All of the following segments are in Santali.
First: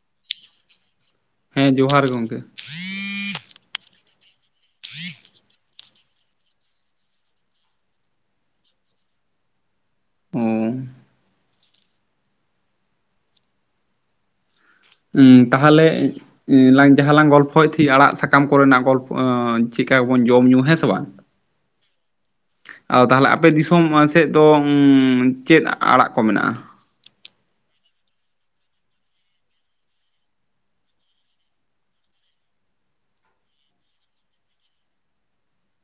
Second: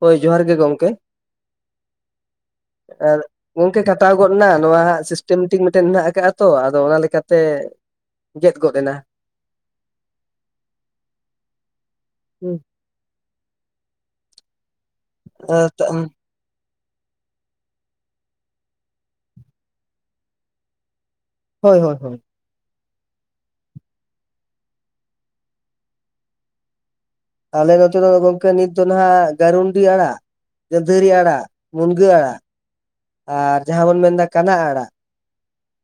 ᱦᱳᱭ ᱡᱚᱦᱟᱨ ᱜᱮ ᱜᱚᱢᱠᱮ ᱦᱮᱸ ᱡᱚᱦᱟᱨ ᱜᱚᱝᱠᱮ ᱟᱨ ᱜᱚᱝᱠᱮ ᱠᱟᱴᱟᱣ ᱜᱚᱜᱼᱱᱟ ᱱᱚᱣᱟ ᱦᱟᱸᱜ ᱥᱤᱥᱴᱮᱢᱮᱴᱤᱠ ᱢᱤᱫᱴᱮᱱ ᱢᱮᱱᱟᱜ ᱟᱠᱟᱜᱼᱟ ᱛᱚ ᱟᱫᱚ ᱚᱱᱟ ᱞᱮᱠᱟᱛᱮ ᱜᱮᱫ ᱜᱚᱫ ᱮᱱᱟ ᱦᱩᱸ ᱦᱩᱸ ᱩᱸ ᱛᱟᱦᱚᱞᱮ ᱞᱟᱝ ᱡᱟᱦᱟᱸ ᱞᱟᱝ ᱜᱚᱞᱯᱷᱚᱭᱮᱜ ᱛᱷᱮᱜ ᱟᱲᱟᱜ ᱥᱟᱠᱟᱢ ᱠᱚᱨᱮᱱᱟᱜ ᱜᱚᱞᱯ ᱚᱸ ᱪᱮᱠᱟ ᱵᱚᱱ ᱡᱚᱢ ᱧᱩᱸ ᱦᱮᱸ ᱥᱮ ᱵᱟᱝ ᱦᱳᱭ ᱦᱳᱭ ᱦᱳᱭ ᱟᱫᱚ ᱛᱟᱦᱞᱮ ᱟᱯᱮ ᱫᱤᱥᱚᱢ ᱥᱮᱫ ᱫᱚ ᱩᱸ ᱪᱮᱫ ᱟᱲᱟᱜ ᱠᱚ ᱢᱮᱱᱟᱜᱼᱟ? ᱟᱞᱮ ᱱᱚᱛᱮ ᱫᱚ ᱜᱚᱝᱠᱮ ᱱᱤᱛ ᱫᱚ ᱱᱟᱦᱟᱜ ᱜᱟᱹᱨᱩᱱᱰᱤ ᱟᱲᱟᱜ ᱜᱟᱺᱫᱷᱟᱹᱨᱤ ᱟᱲᱟᱜ ᱢᱩᱱᱜᱟᱹ ᱟᱲᱟᱜ ᱟᱨ ᱡᱟᱦᱟᱸ ᱵᱚᱱ ᱢᱮᱱᱫᱟ ᱠᱟᱱᱟ ᱟᱲᱟᱜ!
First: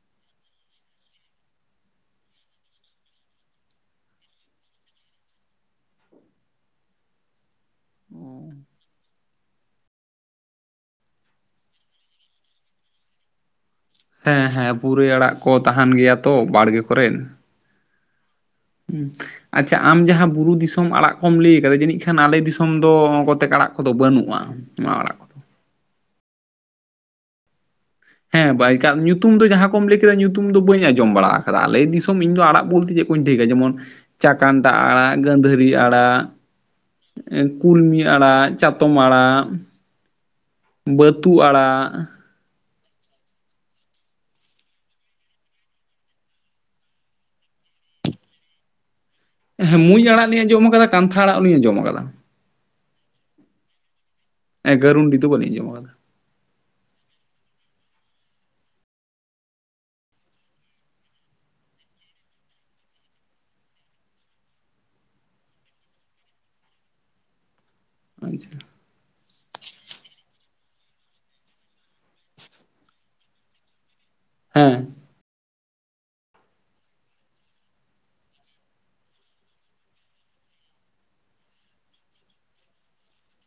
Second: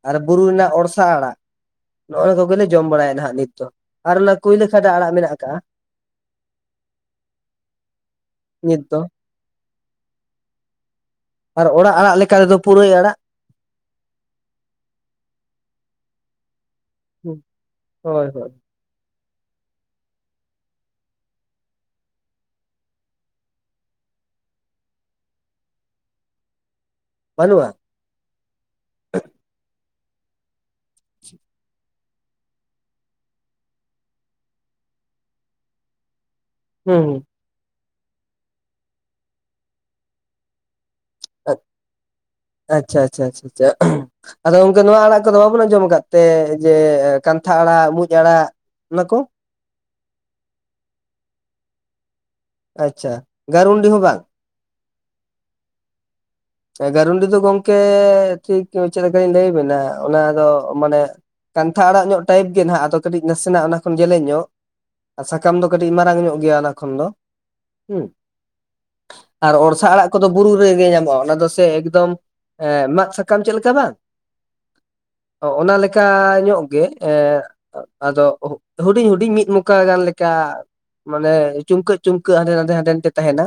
ᱟᱨ ᱵᱩᱨᱩ ᱨᱮᱱᱟᱜ ᱚᱲᱥᱟ ᱟᱲᱟᱜ ᱱᱚᱜᱼᱟ ᱠᱚᱜᱮᱞᱮ ᱡᱚᱢ ᱵᱟᱲᱟᱭᱟ ᱱᱟᱦᱟᱜ ᱱᱤᱛ ᱫᱚ ᱟᱨ ᱞᱟᱹ ᱠᱩᱭᱞᱟᱹ ᱠᱷᱟᱰᱟ ᱟᱲᱟᱜ ᱢᱮᱱᱟᱜ ᱟᱠᱟᱜᱼᱟ ᱱᱤᱛ ᱫᱚ ᱟᱨ ᱚᱲᱟᱜ ᱟᱲᱟᱜ ᱞᱮᱠᱟ ᱨᱮᱫᱚ ᱯᱩᱨᱟᱹᱭ ᱟᱲᱟᱜ ᱦᱮᱸ ᱦᱮᱸ ᱯᱩᱨᱟᱹᱭ ᱟᱲᱟᱜ ᱠᱚ ᱛᱟᱸᱦᱮᱸᱱ ᱜᱮᱭᱟ ᱛᱚ ᱵᱟᱲᱜᱮ ᱠᱚᱨᱮᱜ ᱦᱳᱭ ᱦᱳᱭ [unintelligible] ᱦᱩᱸ ᱟᱪᱪᱷᱟ ᱟᱢ ᱡᱟᱦᱟᱸ ᱵᱩᱨᱩ ᱫᱤᱥᱚᱢ ᱟᱲᱟᱜ ᱠᱚᱢ ᱞᱟᱹᱭ ᱠᱟᱫᱟ ᱡᱟᱹᱱᱤᱡ ᱠᱷᱟᱱ ᱟᱞᱮ ᱫᱤᱥᱚᱢ ᱫᱚ ᱠᱚᱛᱮᱠ ᱟᱲᱟᱜ ᱠᱚᱫᱚ ᱵᱟᱹᱱᱩᱜᱼᱟ [unintelligible] ᱵᱟᱹᱱᱩᱜᱼᱟ ᱦᱮᱸ ᱵᱟᱭᱠᱟᱜ ᱧᱩᱛᱩᱢ ᱫᱚ ᱡᱟᱦᱟᱸ ᱠᱚᱢ ᱞᱟᱹᱭ ᱠᱮᱫᱟ ᱧᱩᱛᱩᱢ ᱫᱚ ᱵᱟᱹ ᱟᱸᱡᱚᱢ ᱵᱟᱲᱟ ᱟᱠᱟᱫᱟ ᱟᱞᱮ ᱫᱤᱥ ᱫᱤᱥᱚᱢ ᱤᱧ ᱫᱚ ᱟᱲᱟᱜ ᱵᱚᱞᱛᱮ ᱪᱮᱫ ᱠᱚᱧ ᱴᱷᱟᱹᱠᱟᱹ ᱡᱮᱢᱚᱱ ᱪᱟᱠᱟᱱᱴᱟᱜ ᱟᱲᱟᱜ ᱜᱺᱫᱷᱟᱹᱨᱤ ᱟᱲᱟᱜ ᱦᱩᱸ ᱦᱩᱸ ᱮᱱ ᱠᱩᱞᱢᱤ ᱟᱲᱟᱜ ᱪᱟᱛᱚᱢ ᱟᱲᱟᱜ ᱵᱟᱹᱛᱩ ᱟᱲᱟᱜ ᱟᱪᱪᱷᱟ ᱟᱪᱪᱷᱟ ᱟᱪᱪᱷᱟ ᱟᱪᱪᱷᱟ [unintelligible] ᱟᱫᱚ ᱚᱝᱠᱮ ᱱᱚᱣᱟ ᱟᱲᱟᱜ ᱠᱚᱫᱚ ᱵᱟᱵᱚᱱ ᱟᱸᱡᱚᱢ ᱟᱠᱟᱫ ᱛᱮ ᱡᱮ ᱠᱟᱱᱛᱷᱟ ᱟᱲᱟᱜ ᱢᱩᱸᱡ ᱟᱲᱟᱜ ᱚᱱᱟᱠᱚ ᱦᱮᱸ ᱢᱩᱸᱡ ᱟᱲᱟᱜ ᱞᱤᱧ ᱟᱸᱚᱢ ᱟᱠᱟᱫᱟ ᱠᱟᱱᱛᱷᱟ ᱟᱲᱟᱜ ᱦᱚᱸ ᱞᱤᱧ ᱟᱸᱡᱚᱢ ᱟᱠᱟᱫᱟ ᱟᱪᱪᱷᱟ ᱜᱟᱨᱩᱱᱰᱤ ᱦᱚᱸ ᱵᱟᱝ ᱮ ᱜᱟᱜᱩᱨᱤᱱᱰᱤ ᱫᱚ ᱵᱟᱞᱤᱧ ᱟᱡᱚᱢ ᱠᱟᱫᱟ ᱮᱜᱟᱨᱩᱱᱰᱤ ᱫᱚ ᱜᱚᱝᱠᱮ ᱴᱷᱤᱠ ᱪᱮᱫ ᱞᱮᱠᱟᱧ ᱞᱟᱹᱭ ᱟᱵᱮᱱᱟ ᱚᱱᱟ ᱫᱚ ᱢᱟᱱᱮ ᱠᱟᱱᱛᱷᱟᱲ ᱧᱚᱜ ᱴᱟᱭᱤᱯ ᱜᱮ ᱱᱟᱦᱟᱜ ᱟᱫᱚ ᱠᱟᱹᱴᱤᱡ ᱱᱟᱥᱮᱱᱟᱜ ᱚᱱᱟ ᱠᱷᱚᱱ ᱡᱮᱞᱮᱧ ᱧᱚᱜ ᱥᱟᱠᱟᱢ ᱫᱚ ᱠᱟᱹᱴᱤᱡ ᱢᱟᱨᱟᱝ ᱧᱚᱜ ᱜᱮᱭᱟ ᱚᱱᱟ ᱠᱷᱚᱱ ᱫᱚ ᱦᱩ ᱟᱪᱪᱷᱟ ᱟᱨ ᱚᱲᱥᱟ ᱟᱲᱟᱜ ᱠᱚᱫᱚ ᱵᱩᱨᱩ ᱨᱮᱜᱮ ᱧᱟᱢᱚᱜᱼᱟ [unintelligible] ᱫᱚᱥᱨ ᱮᱠᱫᱚᱢ ᱮᱸ ᱢᱟᱫ ᱥᱟᱠᱟᱢ ᱪᱮᱫ ᱞᱮᱠᱟ ᱵᱟᱝ ᱦᱮᱸ ᱚᱜ ᱚᱱᱟ ᱞᱮᱠᱟ ᱧᱚᱜ ᱜᱮ ᱮᱸᱜ ᱟᱫᱚ ᱦᱩᱰᱤᱧᱼᱦᱩᱰᱤᱧ ᱢᱤᱫ ᱢᱚᱠᱟ ᱜᱟᱱ ᱞᱮᱠᱟ ᱢᱟᱱᱮ ᱪᱩᱢᱠᱟᱹᱜ ᱪᱩᱢᱠᱟᱹᱜ ᱦᱟᱸᱰᱮ ᱱᱟᱰᱮ ᱦᱟᱸᱰᱮ ᱱᱟᱰᱮ ᱛᱟᱦᱮᱸᱱᱟ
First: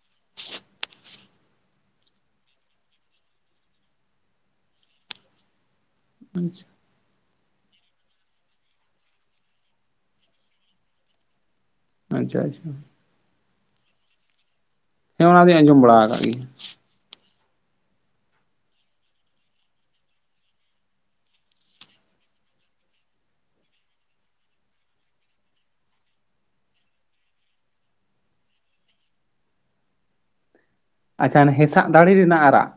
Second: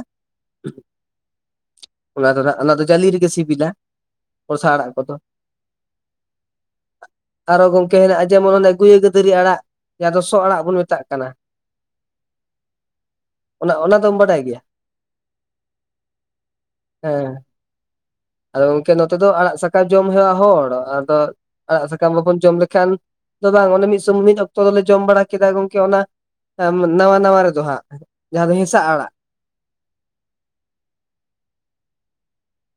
ᱚᱱᱟ ᱫᱚᱱᱟᱜ ᱚᱱᱟ ᱫᱚ ᱡᱟᱹᱞᱤ ᱨᱮᱜᱮ ᱥᱤᱵᱤᱞᱟ ᱵᱚᱨᱥᱟ ᱟᱲᱟᱜ ᱠᱚᱫᱚ ᱟᱪᱪᱷᱟ ᱟᱨᱚ ᱜᱚᱝᱠᱮ ᱦᱮᱱᱟᱜ ᱡᱮᱢᱚᱱ ᱚᱱᱮ ᱜᱩᱭᱟᱹ ᱜᱟᱹᱫᱟᱹᱨᱤ ᱟᱲᱟᱜ ᱡᱟᱦᱟ ᱫᱚ ᱥᱚ ᱟᱲᱟᱜ ᱵᱚᱱ ᱢᱮᱛᱟᱜ ᱠᱟᱱᱟ ᱟᱪᱪᱷᱟ ᱟᱪᱪᱷᱟ ᱚᱱᱟ ᱚᱱᱟ ᱫᱚᱢ ᱵᱟᱰᱟᱭ ᱜᱮᱭᱟ ᱦᱮᱸ ᱚᱱᱟ ᱫᱚᱧ ᱟᱸᱡᱚᱢ ᱵᱟᱲᱟ ᱠᱟᱫ ᱜᱮᱭᱟ ᱦᱮᱸ ᱟᱫᱚ ᱜᱚᱝᱠᱮ ᱱᱚᱛᱮ ᱫᱚ ᱟᱲᱟᱜ ᱥᱟᱠᱟᱢ ᱡᱚᱢ ᱦᱮᱣᱟ ᱦᱚᱲ ᱟᱫᱚ ᱟᱲᱟᱜ ᱥᱟᱠᱟᱢ ᱵᱟᱵᱚᱱ ᱡᱚᱢ ᱞᱮᱠᱷᱟᱱ ᱫᱚ ᱵᱟᱝ ᱚᱱᱮ ᱢᱤᱫ [inaudible] ᱢᱤᱫ ᱚᱠᱛᱚ ᱫᱚᱞᱮ ᱡᱚᱢ ᱵᱟᱲᱟ ᱠᱮᱫᱟ ᱜᱚᱝᱠᱮ ᱚᱱᱟ ᱱᱟᱣᱟ ᱱᱟᱣᱟ ᱨᱮᱫᱚ ᱦᱟᱸᱜ ᱡᱟᱦᱟᱸ ᱫᱚ ᱦᱮᱸᱥᱟᱜ ᱟᱲᱟᱜ ᱟᱪᱪᱷᱟ ᱦᱮᱸᱥᱟᱜ ᱫᱟᱲᱮ ᱨᱮᱱᱟᱜ ᱟᱨᱟᱜ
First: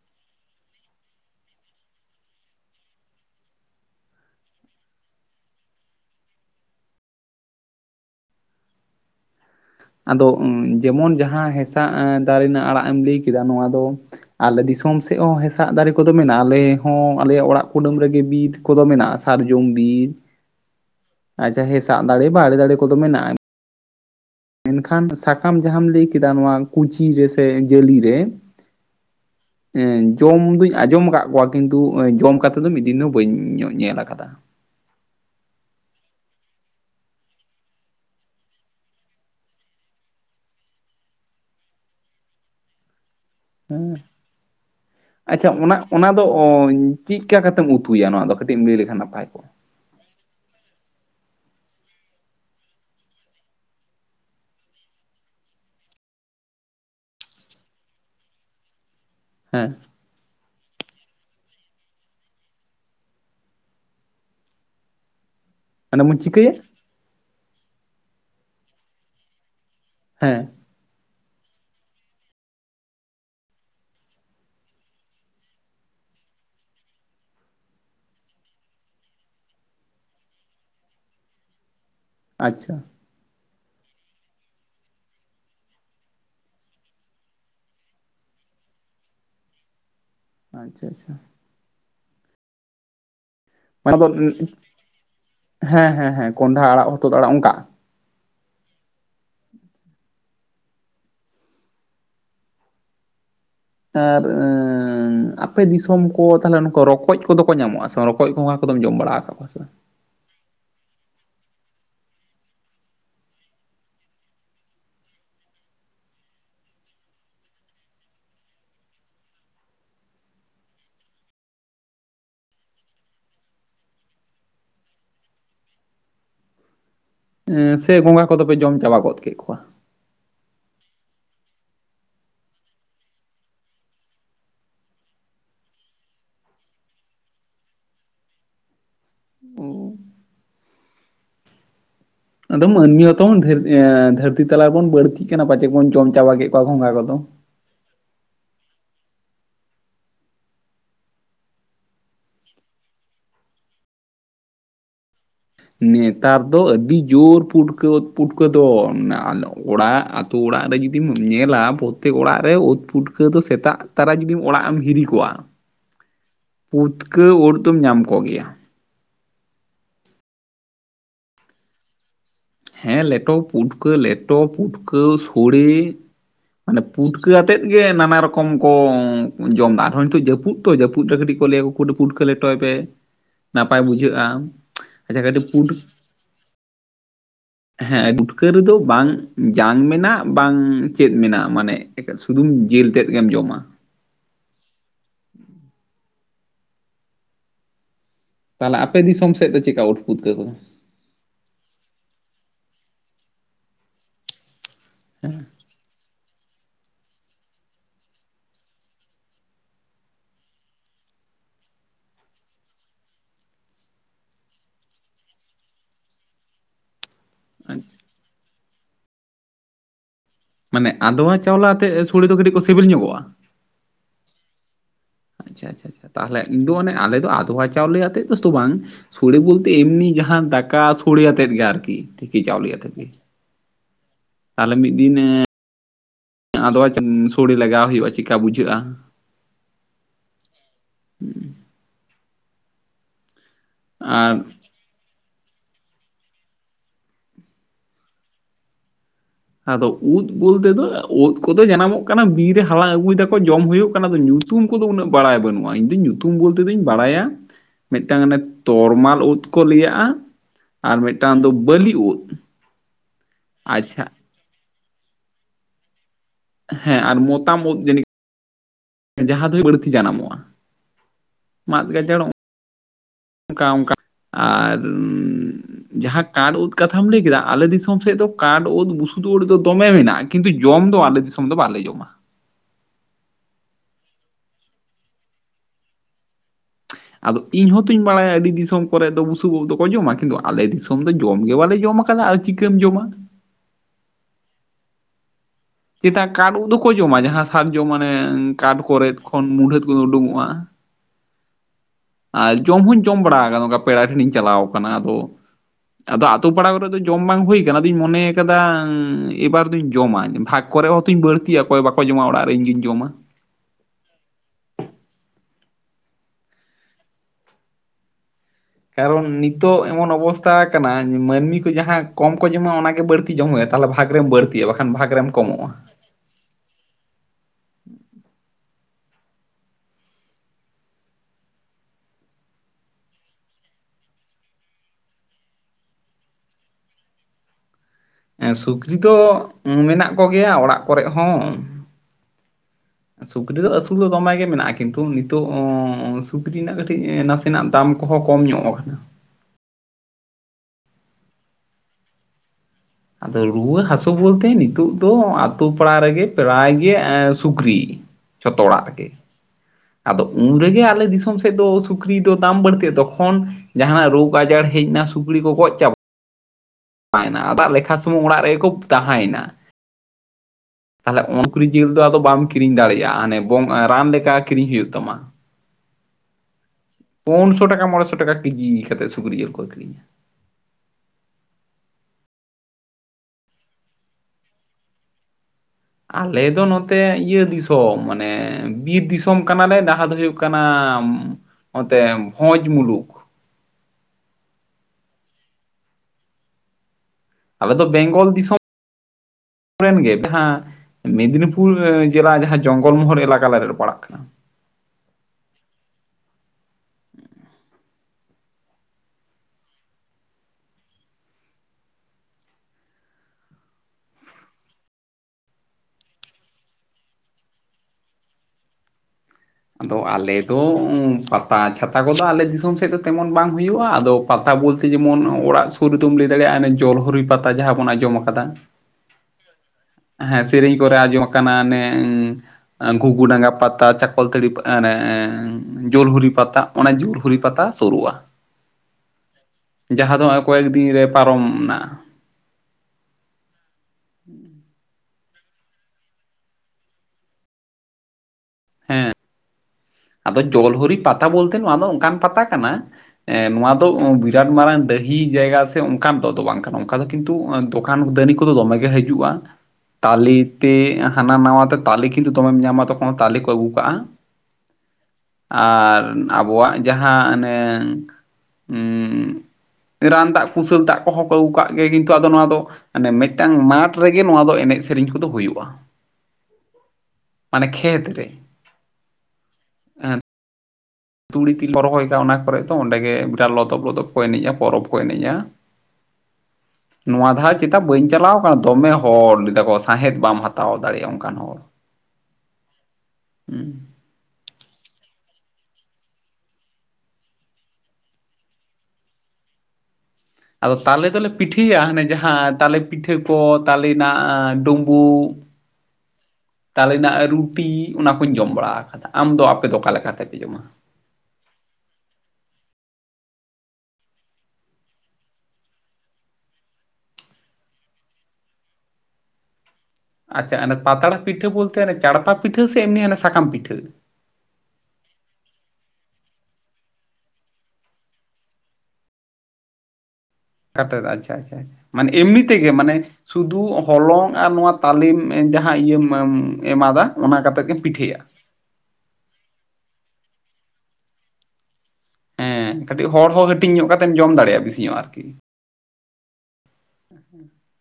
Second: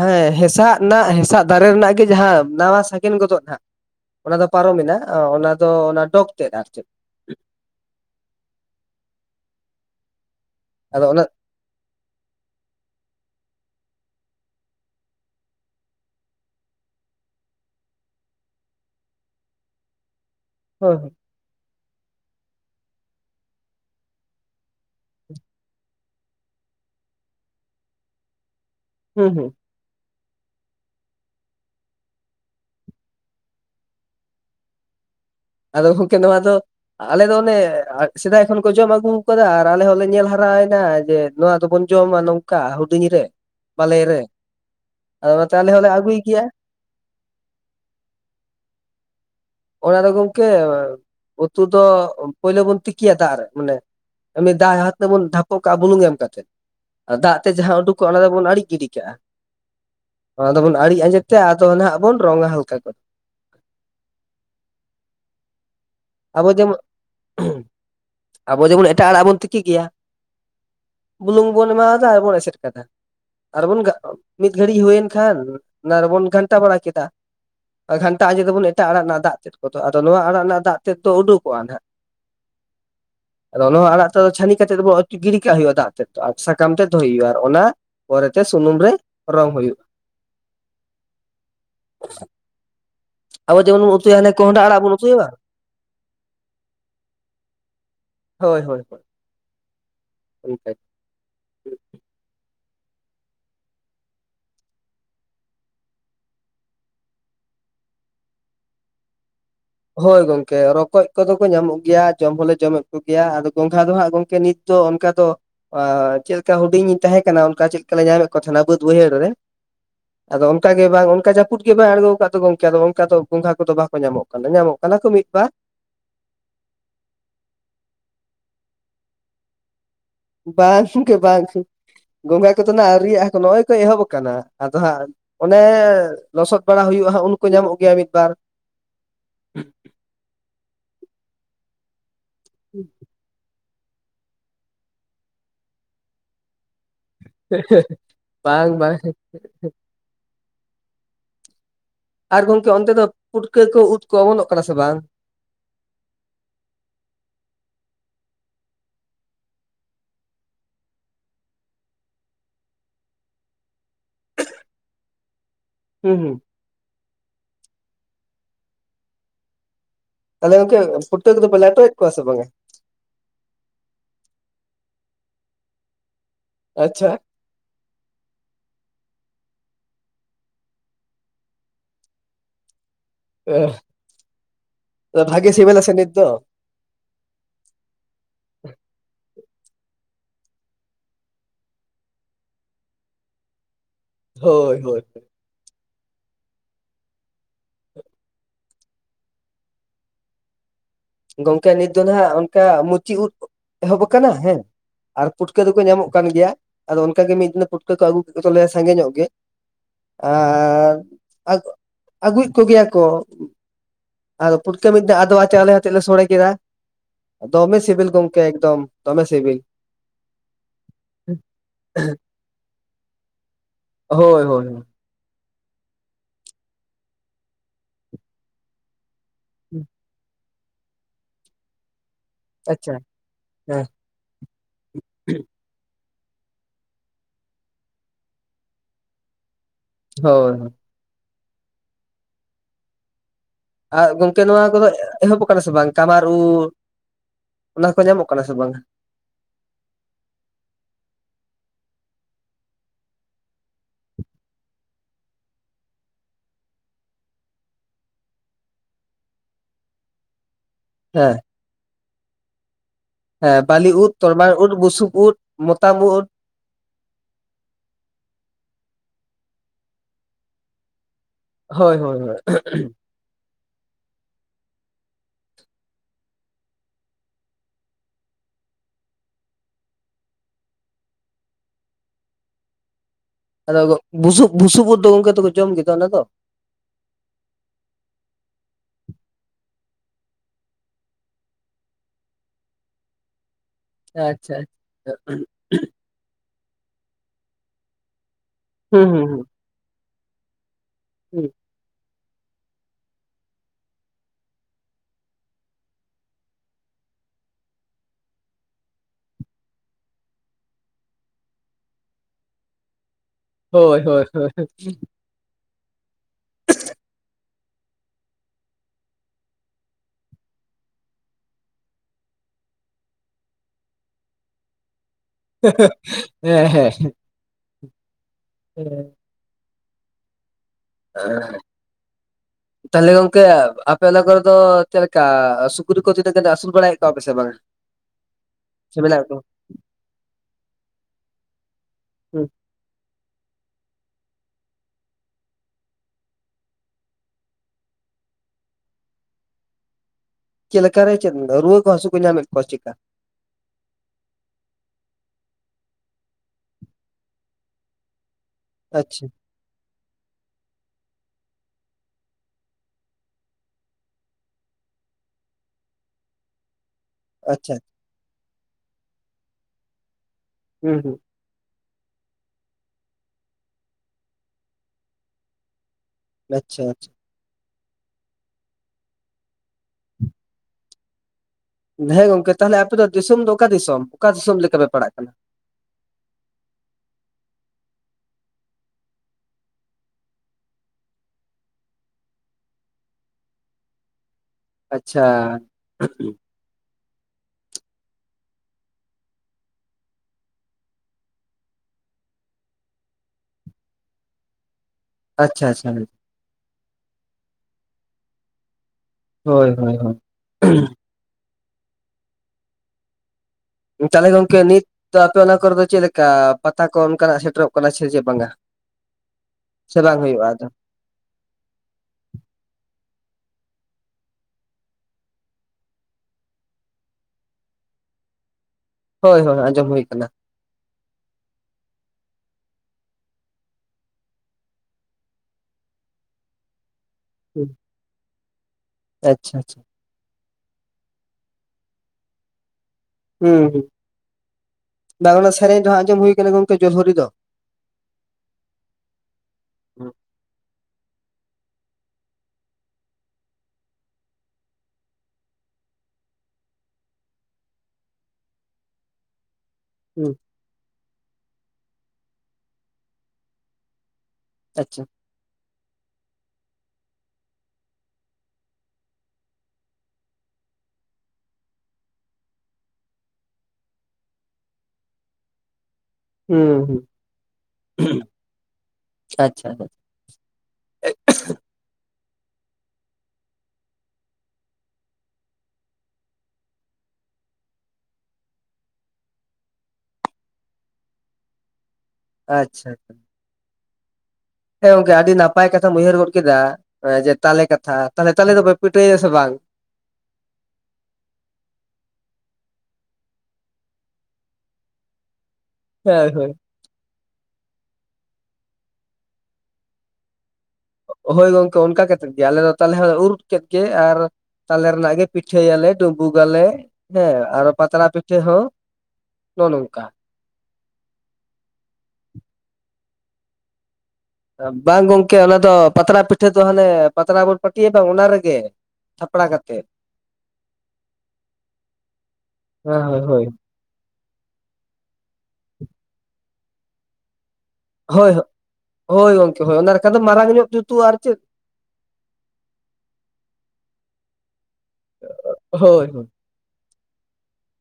ᱦᱮᱸ ᱦᱮᱸᱥᱟᱜ ᱨᱮᱱᱟᱜ ᱦᱮᱸᱥᱟᱜ ᱫᱟᱨᱮ ᱨᱮᱱᱟᱜ ᱜᱮ ᱡᱟᱦᱟᱸ ᱱᱟᱣᱟ ᱥᱟᱜᱮᱱ ᱜᱚᱫᱚᱜ ᱦᱟᱜ ᱚᱱᱟ ᱫᱚ ᱯᱟᱨᱚᱢᱮᱱᱟ ᱚᱱᱟ ᱫᱚ ᱚᱱᱟ ᱰᱚᱠ ᱛᱮᱫ ᱟᱨ ᱪᱮᱫ ᱟᱫᱚ ᱟᱫᱚ ᱡᱮᱢᱚᱱ ᱚᱱᱟ ᱡᱟᱦᱟᱸ ᱦᱮᱸᱥᱟᱜ ᱫᱟᱨᱮ ᱨᱮᱱᱟᱜ ᱟᱲᱟᱜ ᱮᱢ ᱞᱟᱹᱭ ᱠᱮᱫᱟ ᱱᱚᱣᱟ ᱫᱚ ᱟᱞᱮ ᱫᱤᱥᱚᱢ ᱥᱮᱜ ᱦᱚᱸ ᱦᱮᱥᱟᱜ ᱫᱟᱨᱮ ᱠᱚᱫᱚ ᱢᱮᱱᱟᱜᱼᱟ ᱟᱞᱮ ᱦᱚᱸ ᱟᱞᱮᱭᱟᱜ ᱚᱲᱟᱜ ᱠᱩᱰᱟᱹᱢ ᱨᱮᱜᱮ ᱵᱤᱨ ᱠᱚᱫᱚ ᱢᱮᱱᱟᱜᱼᱟ ᱥᱟᱨᱡᱚᱢ ᱵᱤᱨ ᱦᱮᱸ ᱦᱮᱸ ᱟᱪᱪᱷᱟ ᱦᱮᱸᱥᱟᱜ ᱫᱟᱲᱮ ᱵᱟᱲᱮ ᱫᱟᱲᱮ ᱠᱚᱫᱚ ᱢᱮᱱᱟᱜᱼᱟ ᱢᱮᱱᱠᱷᱟᱱ ᱥᱟᱠᱟᱢ ᱡᱟᱦᱟᱢ ᱞᱟᱹᱭ ᱠᱮᱫᱟ ᱱᱚᱣᱟ ᱠᱩᱪᱤ ᱨᱮᱥᱮ ᱡᱟᱞᱤ ᱨᱮ ᱦᱮᱸ ᱦᱩᱸ ᱮ ᱡᱚᱢ ᱫᱩᱧ ᱟᱸᱡᱚᱢ ᱠᱟᱜ ᱠᱚᱣᱟ ᱠᱤᱱᱛᱩ ᱡᱚᱢ ᱠᱟᱛᱮᱜ ᱫᱚ ᱢᱤᱫ ᱫᱤᱱ ᱫᱚ ᱵᱟᱹᱧ ᱧᱮᱞ ᱠᱟᱫᱟ ᱟᱫᱚ ᱜᱚᱝᱠᱮ ᱱᱚᱣᱟ ᱫᱚ ᱟᱞᱮ ᱫᱚ ᱚᱱᱮ ᱥᱮᱫᱟᱭ ᱠᱷᱚᱱ ᱠᱚ ᱡᱚᱢ ᱟᱹᱜᱩ ᱠᱟᱫᱟ ᱟᱨ ᱟᱞᱮ ᱦᱚᱸᱞᱮ ᱧᱮᱞ ᱦᱟᱨᱟᱭᱱᱟ ᱡᱮ ᱱᱚᱣᱟ ᱫᱚᱵᱚᱱ ᱡᱚᱢᱟ ᱱᱚᱝᱠᱟ ᱦᱩᱰᱤᱧ ᱨᱮ ᱦᱮᱸ ᱵᱟᱞᱮ ᱨᱮ ᱟᱫᱚ ᱟᱪᱪᱷᱟ ᱚᱱᱟᱛᱮ ᱟᱞᱮ ᱚᱱᱟ ᱦᱚᱸᱞᱮ ᱚᱱᱟ ᱟᱹᱜᱩᱭ ᱫᱚ ᱜᱮᱭᱟ ᱪᱮᱜᱠᱟ ᱠᱟᱛᱮᱢ ᱩᱛᱩᱭᱟ ᱱᱚᱣᱟ ᱫᱚ ᱠᱟᱹᱴᱤᱡ ᱮᱢ ᱞᱟᱹᱭ ᱞᱮᱠᱷᱟᱱ ᱱᱟᱯᱟᱭ ᱠᱚᱜᱼᱟ ᱚᱱᱟ ᱫᱚ ᱜᱚᱢᱠᱮ ᱩᱛᱩ ᱫᱚ ᱯᱳᱭᱞᱳ ᱵᱚᱱ ᱛᱤᱠᱤᱭᱟ ᱫᱟᱜ ᱨᱮ ᱢᱟᱱᱮ [inaudible] ᱵᱩᱞᱩᱝ ᱮᱢ ᱠᱟᱛᱮᱫ ᱫᱟᱜ ᱛᱮ ᱡᱟᱦᱟᱸ ᱩᱰᱩᱠᱚᱜ ᱚᱱᱟ ᱫᱚᱵᱚᱱ ᱟᱲᱤᱡ ᱜᱤᱰᱤ ᱠᱟᱜᱼᱟ ᱦᱮᱸ ᱟᱫᱚ ᱵᱚᱱ ᱟᱲᱤᱡ ᱟᱸᱡᱮᱫ ᱛᱮ ᱟᱫᱚ ᱱᱟᱦᱟᱜ ᱵᱚᱱ ᱨᱚᱝᱟ ᱦᱟᱞᱠᱟ ᱠᱚ ᱚᱱᱮ ᱵᱚᱱ ᱟᱵᱚ, ᱪᱤᱠᱟᱹᱭᱟ [unintelligible] ᱟᱵᱚ ᱡᱮᱢᱚᱱ ᱮᱴᱟᱜ ᱟᱲᱟᱜ ᱵᱚᱱ ᱛᱤᱠᱤ ᱜᱮᱭᱟ ᱦᱮᱸ ᱵᱩᱞᱩᱝ ᱵᱚᱱ ᱮᱢᱟᱫᱟ ᱟᱨᱵᱚᱱ ᱮᱥᱮᱫ ᱠᱟᱫᱟ ᱟᱨᱵᱚᱱ ᱢᱤᱫ ᱜᱷᱟᱹᱲᱤᱡ ᱦᱳᱭᱮᱱ ᱠᱷᱟᱱ ᱚᱱᱟ ᱨᱮᱵᱚᱱ ᱜᱷᱟᱱᱴᱟ ᱵᱟᱲᱟ ᱠᱮᱫᱟ ᱜᱷᱟᱱᱴᱟ ᱟᱸᱡᱮᱫ ᱛᱟᱵᱚᱱ ᱮᱴᱟᱜ ᱟᱲᱟᱜ ᱨᱮᱱᱟᱜ ᱫᱟᱜ ᱛᱮᱫ ᱠᱚᱫᱚ ᱟᱫᱚ ᱱᱚᱣᱟ ᱟᱲᱟᱜ ᱨᱮᱱᱟᱜ ᱫᱟᱜ ᱛᱮᱫ ᱫᱚ ᱩᱰᱩᱠᱚᱜᱼᱟ ᱱᱟᱜ ᱟᱪᱪᱷᱟ ᱟᱫᱚ ᱚᱱᱟ ᱟᱲᱟᱜ ᱛᱮᱫᱚ ᱪᱷᱟᱹᱱᱤ ᱠᱟᱛᱮᱫ ᱫᱚᱵᱚᱱ ᱜᱤᱲᱤ ᱠᱟᱜ ᱦᱩᱭᱩᱜᱼᱟ ᱫᱟᱜ ᱛᱮᱫ ᱫᱚ ᱟᱨ ᱥᱟᱠᱟᱢ ᱛᱮ ᱫᱚᱦᱚᱭ ᱦᱩᱭᱩᱜᱼᱟ ᱟᱨ ᱚᱱᱟ ᱯᱚᱨᱮᱛᱮ ᱥᱩᱱᱩᱢ ᱨᱮ ᱨᱚᱝ ᱦᱳᱭᱳᱜᱼᱟ ᱟᱪᱪᱷᱟ ᱟᱪᱪᱷᱟ [inaudible] ᱟᱵᱚ ᱡᱮᱢᱚᱱ ᱵᱚᱱ ᱚᱱᱟᱫᱚ ᱩᱛᱩᱭᱟ ᱦᱟᱱᱮ ᱠᱚᱸᱦᱰᱟ ᱟᱲᱟᱜ ᱵᱚᱱ ᱩᱛᱩᱭᱟ ᱵᱟᱝ ᱦᱮᱸ ᱦᱮᱸ ᱦᱮᱸ ᱠᱚᱸᱰᱷᱟ ᱟᱲᱟᱜ ᱦᱚᱛᱚᱫ ᱟᱲᱟᱜ ᱚᱱᱠᱟ ᱦᱳᱭ ᱦᱳᱭ ᱦᱳᱭ ᱟᱨ ᱟᱯᱮ ᱫᱤᱥᱚᱢ ᱠᱚ ᱛᱟᱦᱚᱞᱮ ᱩᱱᱠᱩ ᱨᱚᱠᱚᱡ ᱠᱚᱫᱚ ᱠᱚ ᱧᱟᱢᱚᱜᱼᱟ ᱥᱮ ᱵᱟᱝ ᱨᱚᱠᱚᱡ ᱠᱚ ᱜᱚᱝᱦᱟ ᱠᱚᱫᱚᱢ ᱡᱚᱢ ᱵᱟᱲᱟ [inaudible] ᱦᱳᱭ ᱜᱚᱝᱠᱮ ᱨᱚᱠᱚᱡ ᱠᱚᱫᱚ ᱠᱚ ᱧᱟᱢᱚᱜ ᱜᱮᱭᱟ ᱡᱚᱢ ᱦᱚᱞᱮ ᱡᱚᱢᱮᱫ ᱠᱚᱜᱭᱟ ᱟᱫᱚ ᱜᱚᱸᱝᱜᱷᱟ ᱫᱚ ᱦᱟᱸᱜ ᱜᱚᱝᱠᱮ ᱱᱤᱛ ᱛᱚ ᱚᱱᱠᱟ ᱫᱚ ᱪᱮᱫᱞᱮᱠᱟ ᱦᱩᱰᱤᱧᱤᱧ ᱛᱟᱦᱮᱸ ᱚᱱᱠᱟ ᱪᱮᱫ ᱞᱮᱠᱟ ᱞᱮ ᱧᱟᱢᱮᱫ ᱠᱚ ᱛᱟᱦᱮᱱᱟ ᱵᱟᱹᱫ ᱵᱟᱹᱭᱦᱟᱹᱲ ᱨᱮ ᱟᱫᱚ ᱚᱱᱠᱟ ᱜᱮ ᱵᱟᱝ ᱚᱱᱠᱟ ᱡᱟᱹᱯᱩᱫ ᱜᱮ ᱵᱟᱭ ᱟᱬᱜᱚ ᱠᱟᱫ ᱫᱚ ᱜᱚᱢᱠᱮ ᱟᱫᱚ ᱚᱱᱠᱟ ᱫᱚ ᱜᱚᱸᱜᱷᱟ ᱠᱚᱫᱚ ᱵᱟᱠᱚ ᱧᱟᱢᱚᱜ ᱧᱟᱢᱚᱜ ᱠᱟᱱᱟ ᱠᱚ ᱢᱤᱫ ᱵᱟᱨ ᱥᱮ ᱜᱚᱸᱝᱦᱟ ᱠᱚᱫᱚ ᱯᱮ ᱡᱚᱢ ᱪᱟᱵᱟ ᱜᱚᱫ ᱠᱮᱫ ᱠᱚᱣᱟ ᱵᱟᱝ ᱜᱚᱝᱠᱮ ᱵᱟᱝ ᱜᱚᱸᱝᱦᱟ ᱠᱚᱫᱚ ᱜ ᱟᱹᱣᱤᱭ ᱠᱚ ᱱᱚᱜᱼᱚᱭ ᱠᱚ ᱮᱦᱚᱵ ᱟᱠᱟᱱᱟ ᱟᱫᱚ ᱦᱟᱸᱜ ᱚᱱᱮ ᱞᱚᱥᱚᱫ ᱵᱟᱲᱟ ᱦᱩᱭᱩᱜᱼᱟ ᱦᱟᱜ ᱩᱱᱠᱩ ᱧᱟᱢᱚᱜ ᱜᱮᱭᱟ ᱢᱤᱫᱵᱟᱨ ᱚ ᱟᱫᱚᱚᱢ ᱢᱟᱹᱱᱢᱤ ᱦᱚᱛᱚ ᱫᱷᱟᱹᱨᱛᱤ ᱛᱟᱞᱟ ᱨᱮᱵᱚᱱ ᱵᱟᱹᱲᱛᱤᱜ ᱠᱟᱱᱟ ᱯᱟᱪᱮᱫ ᱵᱚᱱ ᱡᱚᱢ ᱪᱟᱵᱟ ᱠᱮᱫ ᱠᱚᱣᱟ ᱵᱚᱱ ᱜᱚᱸᱝᱦᱟ ᱠᱚᱫᱚ ᱵᱟᱝ ᱵᱟᱝ ᱟᱨ ᱜᱚᱝᱠᱮ ᱚᱱᱛᱮ ᱫᱚ ᱯᱩᱴᱠᱟᱹ ᱠᱚ ᱩᱫ ᱠᱚ ᱚᱢᱚᱱᱚᱜ ᱠᱟᱱᱟ ᱥᱮ ᱵᱟᱝ ᱱᱮᱛᱟᱨ ᱫᱚ ᱟᱹᱰᱤ ᱡᱳᱨ ᱯᱩᱴᱠᱟᱹ ᱯᱩᱴᱠᱟᱹ ᱫᱚ ᱟᱞᱮ ᱚᱲᱟᱜ ᱛᱳ ᱚᱲᱟᱜ ᱨᱮ ᱡᱩᱫᱤᱢ ᱧᱮᱞᱟ ᱯᱨᱚᱛᱛᱮᱠ ᱚᱲᱟᱜ ᱨᱮ ᱩᱫ ᱯᱩᱴᱠᱟᱹ ᱫᱚ ᱥᱮᱛᱟᱜ ᱛᱟᱨᱟ ᱡᱩᱫᱤᱢ ᱚᱲᱟᱜ ᱮᱢ ᱦᱤᱨᱤ ᱠᱚᱣᱟ ᱦᱩᱸ ᱦᱩᱸ ᱯᱩᱴᱠᱟᱹ ᱳᱛᱽ ᱫᱚᱢ ᱧᱟᱢ ᱠᱚᱜᱮᱭᱟ ᱛᱟᱦᱮᱞᱮ ᱜᱚᱢᱠᱮ ᱯᱩᱴᱠᱟᱹ ᱠᱚᱫᱚ ᱯᱮ ᱞᱮᱴᱚ ᱮᱫ ᱠᱚᱣᱟ ᱥᱮ ᱵᱟᱝ ᱟ ᱦᱮᱸ ᱞᱮᱴᱚ ᱯᱩᱴᱠᱟᱹ ᱞᱮᱴᱚ ᱯᱩᱴᱠᱟᱹ ᱥᱚᱲᱮ ᱢᱟᱱᱮ ᱟᱪᱪᱷᱟ ᱯᱩᱴᱠᱟᱹ ᱛᱮᱫ ᱜᱮ ᱱᱟᱱᱟ ᱨᱚᱠᱚᱢ ᱠᱚ ᱡᱚᱢᱫᱟ ᱟᱨᱦᱚᱸ ᱱᱤᱛᱚᱜ ᱡᱟᱹᱯᱩᱫ ᱛᱚ ᱡᱟᱹᱯᱩᱫ ᱨᱮ ᱠᱟᱹᱴᱤᱡ ᱠᱚ ᱞᱟᱹᱭᱟᱠᱚ ᱯᱩᱰ ᱯᱩᱴᱠᱟᱹ ᱞᱮᱴᱚᱭ ᱯᱮ ᱮ, ᱱᱟᱯᱟᱭ ᱵᱩᱡᱷᱟᱹᱜᱼᱟ ᱟᱪᱪᱷᱟ ᱠᱟᱹᱴᱤᱡ ᱵᱷᱟᱜᱮ ᱯᱩᱰ ᱥᱤᱵᱤᱞᱟᱥᱮ ᱱᱤᱛ ᱫᱚ ᱦᱮᱸ ᱯᱩᱴᱠᱟᱹ ᱨᱮᱫᱚ ᱵᱟᱝ ᱡᱟᱝ ᱢᱮᱱᱟᱜ ᱵᱟᱝ ᱪᱮᱫ ᱢᱮᱱᱟᱜᱼᱟ ᱢᱟᱱᱮ ᱥᱩᱫᱷᱩᱢ ᱡᱮᱞ ᱛᱮᱫ ᱜᱮᱢ ᱡᱚᱢᱟ ᱦᱳᱭ ᱦᱳᱭ ᱦᱳᱭ ᱛᱟᱦᱚᱞᱮ ᱟᱯᱮ ᱫᱤᱥᱚᱢ ᱥᱮᱫ ᱫᱚ ᱪᱮᱠᱟ ᱳᱴ ᱯᱩᱛᱠᱟᱹ ᱠᱚᱫᱚ ᱜᱚᱢᱠᱮ ᱱᱤᱛ ᱫᱚ ᱱᱟᱦᱜ ᱚᱱᱠᱟ ᱢᱩᱪᱤ ᱳᱴ ᱮᱦᱚᱵ ᱟᱠᱟᱱᱟ ᱦᱮᱸ ᱟᱨ ᱯᱩᱴ ᱦᱮᱸ ᱯᱩᱴᱠᱟᱹ ᱫᱚᱠᱚ ᱧᱟᱢᱚᱜ ᱠᱟᱱ ᱜᱮᱭᱟ ᱟᱫᱚ ᱚᱱᱠᱟ ᱜᱮ ᱢᱤᱫ ᱫᱤᱱ ᱯᱩᱴᱠᱟᱹ ᱠᱚ ᱟᱹᱜᱩ ᱠᱮᱫ ᱠᱚ ᱛᱟᱞᱮᱭᱟ ᱥᱟᱸᱜᱮ ᱧᱚᱜ ᱜᱮ ᱟᱨ ᱟᱹᱜᱩᱭᱮᱫ ᱠᱚᱜᱮᱭᱟ ᱠᱚ ᱟᱫᱚ ᱯᱩᱴᱠᱟᱹ ᱢᱤᱫ ᱟᱫᱚᱶᱟ ᱪᱟᱣᱞᱮ ᱛᱮᱞᱮ ᱥᱳᱲᱮ ᱠᱮᱫᱟ ᱫᱚᱢᱮ ᱥᱮᱵᱮᱞ ᱜᱚᱢᱠᱮ ᱮᱠᱫᱚᱢ ᱫᱚᱢᱮ ᱥᱮᱵᱮᱞ ᱢᱟᱱᱮ ᱟᱫᱣᱟ ᱪᱟᱣᱞᱮ ᱟᱛᱮᱜ ᱥᱳᱲᱮ ᱫᱚ ᱠᱚ ᱠᱟᱹᱴᱤᱡ ᱠᱚ ᱥᱤᱵᱤᱞ ᱧᱚᱜᱚᱜᱼᱟ ᱦᱳᱭ ᱦᱳᱭ ᱦᱳᱭ ᱟᱪᱪᱷᱟ ᱟᱪᱪᱷᱟ ᱛᱟᱦᱚᱞᱮ ᱤᱧᱫᱚ ᱢᱟᱱᱮ ᱟᱞᱮ ᱫᱚ ᱟᱫᱽᱣᱟ ᱪᱟᱣᱞᱮ ᱟᱛᱮᱫ ᱫᱚ ᱛᱚ ᱵᱟᱝ ᱥᱳᱲᱮ ᱵᱚᱞᱛᱮ ᱮᱢᱱᱤ ᱡᱟᱦᱟᱸ ᱫᱟᱠᱟ ᱥᱳᱲᱮ ᱟᱛᱮᱫ ᱜᱮ ᱟᱨᱠᱤ ᱪᱟᱣᱞᱮ ᱟᱛᱮᱫ ᱟᱪᱪᱷᱟ ᱜᱮ ᱦᱮᱸ ᱛᱟᱦᱚᱞᱮ ᱢᱤᱫ ᱫᱤᱱ ᱟᱫᱽᱣᱟ‌ ᱪᱟᱣᱞᱮ ᱥᱳᱲᱮ ᱞᱟᱜᱟᱣ ᱦᱩᱭᱩᱜᱼᱟ ᱪᱮᱠᱟ ᱵᱩᱡᱷᱟᱹᱜᱼᱟ ᱦᱳᱭ ᱦᱳᱭ [inaudible] ᱟᱨ ᱜᱚᱢᱠᱮ ᱱᱚᱣᱟ ᱠᱚᱫᱚ ᱮᱦᱚᱵᱚᱜ ᱟᱠᱟᱱᱟ ᱥᱮ ᱵᱟᱝ ᱠᱟᱢᱟᱨ ᱩᱫ ᱚᱱᱟ ᱠᱚ ᱧᱟᱢᱚᱜ ᱠᱟᱱᱟ ᱥᱮ ᱵᱟᱝ ᱟᱫᱚ ᱩᱫ ᱵᱚᱞᱛᱮ ᱫᱚ ᱩᱫ ᱠᱚᱫᱚ ᱡᱟᱱᱟᱢᱚᱜ ᱠᱟᱱᱟ ᱵᱤᱨ ᱨᱮ ᱦᱟᱞᱟᱝ ᱟᱹᱜᱩᱭ ᱫᱟᱠᱚ ᱡᱚᱢ ᱦᱩᱭᱩᱜ ᱠᱟᱱᱟ ᱧᱩᱛᱩᱢ ᱠᱚᱫᱚ ᱩᱱᱟᱹᱜ ᱵᱟᱲᱟᱭ ᱵᱟᱹᱱᱩᱜᱼᱟ ᱤᱧ ᱫᱚ ᱧᱩᱛᱩᱢ ᱵᱚᱞᱛᱮ ᱫᱚᱩᱧ ᱵᱟᱲᱟᱭᱟ ᱢᱤᱫᱴᱟᱝ ᱟᱱᱮ ᱛᱚᱨᱢᱟᱞ ᱩᱫ ᱠᱚ ᱞᱟᱹᱭᱟᱜᱼᱟ ᱟᱨ ᱦᱮᱸ ᱢᱤᱫᱴᱟᱝ ᱫᱚ ᱵᱟᱹᱞᱤ ᱩᱫ ᱦᱮᱸ ᱵᱟᱹᱞᱤ ᱟᱪᱪᱷᱟ ᱩᱫ ᱛᱚᱨᱢᱟᱞ ᱩᱫ ᱵᱩᱥᱩᱵ ᱩᱫ ᱢᱚᱛᱟᱢ ᱩᱫ ᱦᱮᱸ ᱟᱨ ᱢᱚᱛᱟᱢ ᱩᱫ ᱡᱟᱦᱟᱸ ᱫᱚ ᱵᱟᱹᱲᱛᱤ ᱡᱟᱱᱟᱢᱚᱜᱼᱟ ᱢᱟᱫ ᱦᱳᱭ ᱦᱳᱭ ᱜᱟᱡᱟᱲ ᱦᱳᱭ ᱚᱱᱠᱟ ᱚᱱᱠᱟ ᱟᱨ ᱡᱟᱦᱟᱸ ᱠᱟᱴ ᱩᱫ ᱠᱟᱛᱷᱟᱢ ᱞᱟᱹᱭ ᱠᱮᱫᱟ ᱟᱞᱮ ᱫᱤᱥᱚᱢ ᱥᱮᱫ ᱫᱚ ᱠᱟᱴ ᱩᱫ ᱵᱩᱥᱩᱫ ᱩᱫ ᱫᱚ ᱫᱚᱢᱮ ᱢᱮᱱᱟᱜᱼᱟ ᱠᱤᱱᱛᱩ ᱡᱚᱢ ᱫᱚ ᱟᱞᱮ ᱫᱤᱥᱚᱢ ᱫᱚ ᱵᱟᱞᱮ ᱡᱚᱢᱟ ᱟᱫᱚ ᱵᱩᱥᱩᱵ ᱵᱩᱥᱩᱵᱩ ᱩᱫ ᱫᱚ ᱜᱚᱢᱠᱮ ᱫᱚᱠᱚ ᱡᱚᱢ ᱜᱮᱫᱚ ᱚᱱᱟ ᱫᱚ ᱟᱫᱚ ᱤᱧ ᱦᱚᱸᱛᱚᱧ ᱵᱟᱲᱟᱭᱟ ᱟᱹᱰᱤ ᱫᱤᱥᱚᱢ ᱠᱚᱨᱮ ᱫᱚ ᱵᱩᱥᱩᱵ ᱩᱫ ᱫᱚᱠᱚ ᱡᱚᱢᱟ ᱠᱤᱱᱛᱩ ᱟᱞᱮ ᱫᱤᱥᱚᱢ ᱫᱚ ᱡᱚᱢ ᱜᱮ ᱵᱟᱞᱮ ᱡᱚᱢᱟ ᱪᱟᱞᱟᱜ ᱟᱨ ᱪᱤᱠᱟᱹᱢ ᱡᱚᱢᱟ ᱟᱪᱪᱷᱟ ᱟᱪᱪᱷᱟ ᱪᱮᱛᱟ ᱠᱟᱴ ᱩᱫ ᱫᱚᱠᱚ ᱡᱚᱢᱟ ᱡᱟᱦᱟᱸ ᱥᱟᱨᱡᱚᱢ ᱢᱟᱱᱮ ᱠᱟᱴ ᱠᱚᱨᱮ ᱦᱩᱸ ᱦᱩᱸ ᱠᱷᱚᱱ ᱢᱩᱰᱦᱟᱹᱛ ᱠᱚᱨᱮ ᱠᱷᱚᱱ ᱩᱸᱰᱩᱜᱚᱜᱼᱟ ᱦᱩᱸ ᱟᱨ ᱡᱚᱢ ᱦᱚᱸᱧ ᱡᱚᱢ ᱵᱟᱲᱟ ᱠᱟᱫᱟ ᱱᱚᱝᱠᱟ ᱯᱮᱲᱟ ᱴᱷᱮᱱᱤᱧ ᱪᱟᱞᱟᱣ ᱠᱟᱱᱟ ᱟᱫᱚ ᱟᱫᱚ ᱟᱛᱳ ᱯᱟᱲᱟ ᱠᱚᱨᱮ ᱫᱚ ᱡᱚᱢ ᱵᱟᱝ ᱦᱩᱭ ᱟᱠᱟᱱᱟ ᱟᱫᱚᱧ ᱢᱚᱱᱮ ᱠᱟᱫᱟ ᱮᱵᱟᱨ ᱫᱩᱧ ᱡᱚᱢᱟ ᱵᱷᱟᱜ ᱠᱚᱨᱮ ᱦᱚᱸᱛᱚᱧ ᱵᱟᱹᱲᱛᱤᱜᱼᱟ ᱚᱠᱚᱭ ᱵᱟᱠᱚ ᱡᱚᱢᱟ ᱚᱲᱟᱜ ᱨᱮ ᱤᱧᱜᱤᱧ ᱡᱚᱢᱟ ᱦᱳᱭ ᱦᱳᱭ ᱦᱳᱭ ᱠᱟᱨᱚᱱ ᱱᱤᱛᱚᱜ ᱮᱢᱚᱱ ᱚᱵᱚᱥᱛᱟ ᱠᱟᱱᱟ ᱢᱟᱹᱱᱢᱤ ᱠᱚ ᱡᱟᱦᱟᱸ ᱠᱚᱢ ᱠᱚ ᱡᱚᱢᱟ ᱚᱱᱟ ᱜᱮ ᱵᱟᱹᱲᱛᱤ ᱡᱚᱢ ᱦᱩᱭᱩᱜᱼᱟ ᱛᱟᱦᱚᱞᱮ ᱵᱷᱟᱜᱽ ᱨᱮᱢ ᱵᱟᱹᱲᱛᱤᱜᱼᱟ ᱵᱟᱠᱷᱟᱱ ᱵᱷᱟᱜᱽ ᱨᱮᱢ ᱠᱚᱢᱚᱜᱼᱟ ᱦᱮᱸ ᱦᱮᱸ ᱦᱮᱸ ᱦᱮᱸ ᱛᱟᱦᱞᱮ ᱜᱚᱝᱠᱮ ᱟᱯᱮ ᱚᱱᱟ ᱠᱚᱨᱮ ᱫᱚ ᱪᱮᱫ ᱞᱮᱠᱟ ᱥᱩᱠᱨᱤ ᱠᱚ ᱛᱤᱱᱟᱹᱜ ᱜᱟᱱ ᱟᱹᱥᱩᱞ ᱵᱟᱲᱟᱭᱮᱫ ᱠᱚᱣᱟ ᱯᱮ ᱥᱮ ᱵᱟᱝᱟ [inaudible] ᱦᱮᱸ ᱥᱩᱠᱨᱤ ᱫᱚ ᱢᱮᱱᱟᱜ ᱠᱚᱜᱮᱭᱟ ᱚᱲᱟᱜ ᱠᱚᱨᱮᱜ ᱦᱚᱸ ᱦᱩᱸ ᱥᱩᱠᱨᱤ ᱫᱚ ᱟᱹᱥᱩᱞ ᱫᱚ ᱫᱚᱢᱮ ᱜᱮ ᱢᱮᱱᱟᱜᱼᱟ ᱠᱤᱱᱛᱩ ᱱᱤᱛᱚᱜ ᱥᱩᱠᱨᱤ ᱨᱮᱱᱟᱜ ᱠᱟᱹᱴᱤᱡ ᱱᱟᱥᱮ ᱱᱟᱥᱱᱟᱜ ᱫᱟᱢ ᱠᱚᱦᱚᱸ ᱠᱚᱢ ᱧᱚᱜ ᱟᱠᱟᱱᱟ ᱪᱮᱫ ᱞᱮᱠᱟᱨᱮ ᱪᱮᱫ ᱨᱩᱣᱟᱹ ᱠᱚ ᱦᱟᱹᱥᱩ ᱠᱚ ᱧᱟᱢᱮᱫ ᱠᱚᱣᱟ ᱥᱮ ᱪᱮᱠᱟ ᱟᱫᱚ ᱨᱩᱣᱟᱹ ᱦᱟᱹᱥᱩ ᱵᱚᱞᱛᱮ ᱱᱤᱛᱚᱜ ᱫᱚ ᱟᱛᱳ ᱯᱟᱲᱟ ᱨᱮᱜᱮ ᱯᱨᱟᱭ ᱜᱮ ᱥᱩᱠᱨᱤ ᱡᱷᱚᱛᱚ ᱚᱲᱟᱜ ᱨᱮᱜᱮ ᱟᱪᱪᱷᱟ ᱟᱫᱚ ᱩᱱᱨᱮᱜᱮ ᱟᱞᱮ ᱫᱤᱥᱚᱢ ᱥᱮᱫ ᱫᱚ ᱥᱩᱠᱨᱤ ᱫᱚ ᱫᱟᱢ ᱵᱟᱹᱲᱛᱤᱜᱼᱟ ᱛᱚᱠᱷᱚᱱ ᱡᱟᱦᱟᱱᱟᱜ ᱨᱳᱜᱽ ᱟᱡᱟᱨ ᱦᱮᱡᱱᱟ ᱥᱩᱠᱨᱤ ᱠᱚ ᱜᱚᱡ ᱪᱟᱵᱟᱜ ᱪᱟᱵᱟᱭᱱᱟ ᱟᱫᱟᱜ ᱟᱪᱪᱷᱟ ᱞᱮᱠᱷᱟ ᱥᱩᱢᱩᱝ ᱚᱲᱟᱜ ᱨᱮᱜᱮ ᱠᱚ ᱛᱟᱦᱮᱸᱭᱮᱱᱟ ᱦᱩᱸ ᱦᱩᱸ ᱛᱟᱦᱞᱮ ᱩᱱᱠᱨᱤ ᱡᱤᱞ ᱫᱚ ᱟᱫᱚ ᱵᱟᱢ ᱠᱤᱨᱤᱧ ᱫᱟᱲᱮᱭᱟᱜᱼᱟ ᱦᱟᱱᱮ ᱵᱚᱝ ᱨᱟᱱ ᱞᱮᱠᱟ ᱠᱤᱨᱤᱧ ᱦᱩᱭᱩᱜ ᱛᱟᱢᱟ ᱟᱪᱪᱷᱟ ᱟᱪᱪᱷᱟ ᱯᱩᱱᱥᱚ ᱴᱟᱠᱟ ᱢᱚᱬᱮᱥᱚ ᱴᱟᱠᱟ ᱠᱤᱡᱤ ᱠᱟᱛᱮᱜ ᱥᱩᱠᱨᱤ ᱥᱩᱠᱨᱤ ᱡᱤᱞ ᱠᱚ ᱟᱠᱷᱨᱤᱧᱟ ᱦᱮᱸ ᱜᱚᱝᱠᱮ ᱛᱟᱦᱞᱮ ᱟᱯᱮ ᱫᱚ ᱫᱤᱥᱚᱢ ᱫᱚ ᱚᱠᱟ ᱫᱤᱥᱚᱢ ᱚᱠᱟ ᱫᱤᱥᱚᱢ ᱞᱮᱠᱟ ᱯᱮ ᱯᱟᱲᱟᱜ ᱠᱟᱱᱟ ᱟᱞᱮ ᱫᱚ ᱱᱚᱛᱮ ᱤᱭᱟᱹ ᱫᱤᱥᱚᱢ ᱢᱟᱱᱮ ᱵᱤᱨ ᱫᱤᱥᱚᱢ ᱠᱟᱱᱟᱞᱮ ᱰᱟᱦᱟ ᱫᱚ ᱦᱩᱭᱩᱜ ᱠᱟᱱᱟ ᱠᱟᱱᱟ ᱱᱚᱛᱮ ᱵᱷᱚᱸᱡᱽ ᱢᱩᱞᱩᱠ ᱟᱪᱪᱷᱟ ᱟᱞᱮ ᱫᱚ ᱵᱮᱝᱜᱚᱞ ᱫᱤᱥᱚᱢ ᱨᱮᱱ ᱜᱮ ᱡᱟᱦᱟᱸ ᱢᱮᱫᱽᱱᱤᱯᱩᱨ ᱡᱮᱞᱟ ᱡᱟᱦᱟᱸ ᱡᱚᱝᱜᱚᱞ ᱢᱚᱦᱚᱞ ᱮᱞᱟᱠᱟ ᱨᱮ ᱯᱟᱲᱟᱜ ᱠᱟᱱᱟ ᱟᱪᱪᱷᱟ ᱟᱪᱪᱷᱟ ᱦᱳᱭ ᱦᱳᱭ ᱦᱳᱭ ᱛᱟᱦᱞᱮ ᱜᱚᱝᱠᱮ ᱱᱤᱛ ᱟᱯᱮ ᱚᱱᱟ ᱠᱚᱨᱮ ᱫᱚ ᱪᱮᱫ ᱞᱮᱠᱟ ᱯᱟᱛᱟ ᱠᱚ ᱚᱝᱠᱟᱱᱟᱜ ᱥᱮᱴᱮᱨᱚᱜ ᱠᱟᱱᱟ ᱥᱮ ᱪᱮᱫ ᱵᱟᱝᱟ ᱥᱮ ᱟᱫᱚ ᱵᱟᱝ ᱦᱩᱭᱩᱜᱼᱟ ᱟᱞᱮᱫᱚ ᱟᱫᱚ ᱯᱟᱛ ᱟ ᱪᱷᱟᱛᱟ ᱠᱚᱫᱚ ᱟᱞᱮ ᱫᱤᱥᱚᱢ ᱥᱮᱫ ᱫᱚ ᱛᱮᱢᱚᱱ ᱵᱟᱝ ᱦᱩᱭᱩᱜᱼᱟ ᱟᱫᱚ ᱯᱟᱛᱟ ᱵᱚᱞᱛᱮ ᱡᱮᱢᱚᱱ ᱚᱲᱟᱜ ᱥᱩᱨ ᱨᱮ ᱫᱚᱢ ᱞᱟᱹᱭ ᱫᱟᱲᱮᱭᱟᱜᱼᱟ ᱦᱟᱱᱮ ᱡᱚᱞᱦᱚᱨᱤ ᱯᱟᱛᱟ ᱡᱟᱦᱟᱸ ᱵᱚᱱ ᱟᱸᱡᱚᱢ ᱟᱠᱟᱫᱟ ᱦᱳᱭ ᱦᱳᱭ ᱟᱸᱡᱚᱢ ᱦᱩᱭ ᱟᱠᱟᱱᱟ ᱦᱮᱸ ᱥᱮᱨᱮᱧ ᱠᱚᱨᱮ ᱟᱸᱡᱚᱢ ᱟᱠᱟᱱᱟ ᱚᱱᱮ ᱜᱩᱜᱩ ᱰᱟᱝᱜᱟ ᱯᱟᱛᱟ, ᱪᱟᱠ ᱠᱚᱞᱛᱟᱹᱲᱤ ᱟᱱᱮ ᱡᱳᱞᱦᱚᱨᱤ ᱯᱟᱛᱟ ᱚᱱᱟ ᱡᱩᱞᱦᱚᱨᱤ ᱦᱩᱸ ᱯᱟᱛᱟ ᱥᱩᱨᱩᱜᱼᱟ ᱟᱪᱪᱷᱟ ᱟᱪᱪᱷᱟ ᱡᱟᱦᱟᱸ ᱫᱚ ᱦᱚᱸᱜ-ᱚᱭ ᱠᱚᱭᱮᱠ ᱫᱤᱱ ᱨᱮ ᱯᱟᱨᱚᱢ ᱱᱟ᱾ ᱦᱩᱸ ᱦᱩᱸ ᱦᱮᱸ ᱵᱟᱝᱞᱟ ᱥᱮᱨᱮᱧ ᱨᱮᱦᱚᱸ ᱟᱸᱡᱚᱢ ᱦᱩᱭ ᱟᱠᱟᱱᱟ ᱜᱚᱝᱠᱮ ᱡᱚᱞᱦᱚᱨᱤ ᱫᱚ᱾ ᱦᱮᱸ ᱟᱫᱚ ᱡᱚᱞᱦᱚᱨᱤ ᱯᱟᱛᱟ ᱵᱚᱞᱛᱮ ᱱᱚᱣᱟ ᱫᱚ ᱚᱝᱠᱟᱱ ᱯᱟᱛᱟ ᱠᱟᱱᱟ ᱮᱸᱻ ᱱᱚᱣᱟ ᱫᱚ ᱵᱤᱨᱟᱴ ᱢᱟᱨᱟᱝ ᱰᱟᱹᱦᱤ ᱡᱟᱭᱜᱟ ᱥᱮ ᱚᱱᱠᱟᱟᱱ ᱫᱚ ᱫᱚ ᱵᱟᱝ ᱠᱟᱱᱟ, ᱚᱱᱠᱟ ᱫᱚ ᱠᱤᱱᱛᱩ ᱚᱱᱟ ᱫᱚᱠᱟᱱ ᱫᱟᱹᱱᱤ ᱠᱚᱫᱚ ᱫᱚᱢᱮᱜ ᱜᱮ ᱦᱤᱡᱩᱜᱼᱟ᱾ [inaudible] ᱛᱟᱞᱮ ᱛᱮ ᱦᱟᱱᱟ ᱱᱟᱣᱟ ᱛᱮ ᱛᱟᱞᱮ ᱠᱤᱱᱛᱩ ᱫᱚᱢᱮᱢ ᱧᱟᱢᱟ ᱛᱚᱠᱷᱚᱱ ᱛᱟᱞᱮ ᱠᱚ ᱟᱹᱜᱩ ᱠᱟᱜᱼᱟ᱾ ᱟᱪᱪᱷᱟ ᱟᱨ ᱟᱵᱚᱣᱟᱜ ᱡᱟᱦᱟᱸ ᱚᱱᱮ ᱩᱸᱻ ᱨᱟᱱ ᱫᱟᱜ ᱠᱩᱥᱟᱹᱞ ᱫᱟᱜ ᱠᱚᱦᱚᱸ ᱠᱚ ᱟᱹᱜ ᱠᱟᱜ ᱜᱮᱭᱟ ᱠᱤᱱᱛᱩ ᱟᱫᱚ ᱱᱚᱣᱟ ᱫᱚ ᱢᱟᱱᱮ ᱢᱤᱫᱴᱟᱝ ᱢᱟᱴᱷ ᱨᱮᱜᱮ ᱱᱚᱣᱟ ᱫᱚ ᱮᱱᱮᱡ ᱥᱮᱨᱮᱧ ᱠᱚᱫᱚ ᱦᱩᱭᱩᱜᱼᱟ᱾ ᱦᱩᱸ ᱢᱟᱱᱮ ᱠᱷᱮᱛ ᱦᱩᱸ ᱟᱪᱪᱷᱟ ᱦᱮᱸ ᱦᱮᱸ ᱛᱩᱲᱤ ᱛᱤᱞ ᱨᱚᱦᱚᱭ ᱟᱠᱟᱜ ᱚᱱᱟ ᱠᱚᱨᱮ ᱫᱚ ᱚᱸᱰᱮ ᱜᱮ ᱵᱤᱨᱟᱴ ᱞᱚᱫᱚᱵ ᱞᱚᱫᱚᱵ ᱠᱚ ᱮᱱᱮᱡᱼᱟ ᱯᱚᱨᱚᱵᱽ ᱠᱚ ᱮᱱᱮᱡᱼᱟ᱾ [inaudible] ᱱᱚᱣᱟ ᱫᱷᱟᱣ ᱪᱮᱛᱟ ᱵᱟᱹᱧ ᱪᱟᱞᱟᱣ ᱟᱠᱟᱱᱟ ᱾ ᱫᱚᱢᱮ ᱦᱚᱲ ᱞᱟᱹᱭ ᱫᱟᱠᱚ ᱥᱟᱸᱦᱮᱫ ᱵᱟᱢ ᱦᱟᱛᱟᱣ ᱫᱟᱲᱮᱭᱟᱜᱼᱟ ᱚᱱᱠᱟᱱ ᱦᱚᱲ ᱾ ᱟᱪᱪᱷᱟ ᱦᱩᱸ ᱦᱮᱸ ᱜᱚᱝᱠᱮ ᱟᱹᱰᱤ ᱱᱟᱯᱟᱭ ᱠᱟᱛᱷᱟᱢ ᱩᱭᱦᱟᱹᱨ ᱜᱚᱫ ᱠᱮᱫᱟ ᱾ ᱡᱮ ᱛᱟᱞᱮ ᱠᱟᱛᱷᱟ, ᱛᱟᱦᱞᱮ ᱛᱟᱞᱮ ᱫᱚᱯᱮ ᱯᱤᱴᱷᱟᱹᱭᱟ ᱥᱮ ᱵᱟᱝ? ᱟᱫᱚ ᱛᱟᱞᱮ ᱫᱚᱞᱮ ᱯᱤᱴᱷᱟᱹᱭᱟ ᱦᱟᱱᱮ ᱡᱟᱦᱟᱸ ᱛᱟᱞᱮ ᱯᱤᱴᱷᱟᱹ ᱠᱚ ᱛᱟᱞᱮ ᱨᱮᱱᱟᱜ ᱰᱩᱢᱵᱩᱜ ᱾ ᱦᱮᱸ ᱦᱮᱸ ᱛᱟᱞᱮ ᱨᱮᱱᱟᱜ ᱨᱩᱴᱤ ᱚᱱᱟ ᱠᱚᱧ ᱡᱚᱢ ᱵᱟᱲᱟ ᱟᱠᱟᱫᱟ ᱾ ᱟᱢᱫᱚ ᱟᱯᱮ ᱫᱚ ᱚᱠᱟ ᱞᱮᱠᱟᱛᱮ ᱯᱮ ᱡᱚᱢᱟ? ᱦᱳᱭ ᱜᱚᱝᱠᱮ ᱚᱱᱠᱟ ᱠᱟᱛᱮᱫ ᱜᱮ ᱟᱞᱮ ᱫᱚ ᱛᱟᱞᱮ ᱦᱚᱸᱞᱮ ᱩᱨᱩᱵ ᱠᱮᱫ ᱜᱮ ᱟᱨ ᱛᱟᱞᱮ ᱨᱮᱱᱟᱜ ᱜᱮ ᱯᱤᱴᱷᱟᱹᱭᱟᱞᱮ, ᱰᱩᱸᱵᱩᱜᱟᱞᱮ ᱦᱮᱸ ᱟᱨᱚ ᱯᱟᱛᱲᱟ ᱯᱤᱴᱷᱟᱹ ᱦᱚᱸ ᱾ ᱱᱚᱜᱼᱚ ᱱᱚᱝᱠᱟ ᱟᱪᱪᱷᱟ ᱯᱟᱛᱲᱟ ᱯᱤᱴᱷᱟᱹ ᱵᱚᱞᱛᱮ ᱪᱟᱲᱯᱟ ᱯᱤᱴᱷᱟᱹ ᱥᱮ ᱮᱢᱱᱤ ᱥᱟᱠᱟᱢ ᱯᱤᱴᱷᱟᱹ? ᱵᱟᱝ ᱜᱚᱝᱠᱮ ᱚᱱᱟ ᱫᱚ ᱯᱟᱛᱲᱟ ᱯᱤᱴᱷᱟᱹ ᱫᱚ ᱦᱟᱱᱮ ᱯᱟᱛᱲᱟ ᱵᱚᱱ ᱯᱟᱹᱴᱤᱭᱟ ᱵᱟᱝ ᱚᱱᱟ ᱨᱮᱜᱮ ᱾ ᱛᱷᱟᱯᱲᱟ ᱠᱟᱛᱮᱫ ᱠᱟᱛᱮᱫ ᱟᱪᱪᱷᱟ ᱟᱪᱪᱷᱟ ᱢᱟᱱᱮ ᱮᱢᱱᱤ ᱛᱮᱜᱮ ᱢᱟᱱᱮ ᱦᱳᱭ ᱦᱳᱭ ᱥᱩᱫᱩ ᱦᱚᱞᱚᱝ ᱟᱨ ᱱᱚᱣᱟ ᱛᱟᱞᱮᱢ ᱡᱟᱦᱟᱸ ᱤᱭᱟᱹᱢ ᱮᱢᱟᱫᱟ ᱚᱱᱟ ᱠᱟᱛᱮᱫ ᱜᱮ ᱾ ᱦᱳᱭ ᱦᱳ ᱦᱳᱭ ᱜᱚᱢᱠᱮ ᱦᱳᱭ ᱚᱱᱟ ᱞᱮᱠᱟ ᱫᱚ ᱢᱟᱨᱟᱝ ᱧᱚᱜ ᱡᱩᱛᱩᱜᱼᱟ ᱟᱨ ᱪᱮᱫ ᱦᱮᱸ ᱠᱟᱹᱴᱤᱡ ᱦᱚᱲ ᱦᱚᱸ ᱦᱟᱹᱴᱤᱧ ᱧᱚᱜ ᱠᱟᱛᱮᱢ ᱡᱚᱢ ᱫᱟᱲᱮᱭᱟᱜᱼᱟ ᱵᱮᱥᱤ ᱧᱚᱜ ᱟᱨᱠᱤ ᱦᱳᱭ ᱦᱳᱭ [inaudible]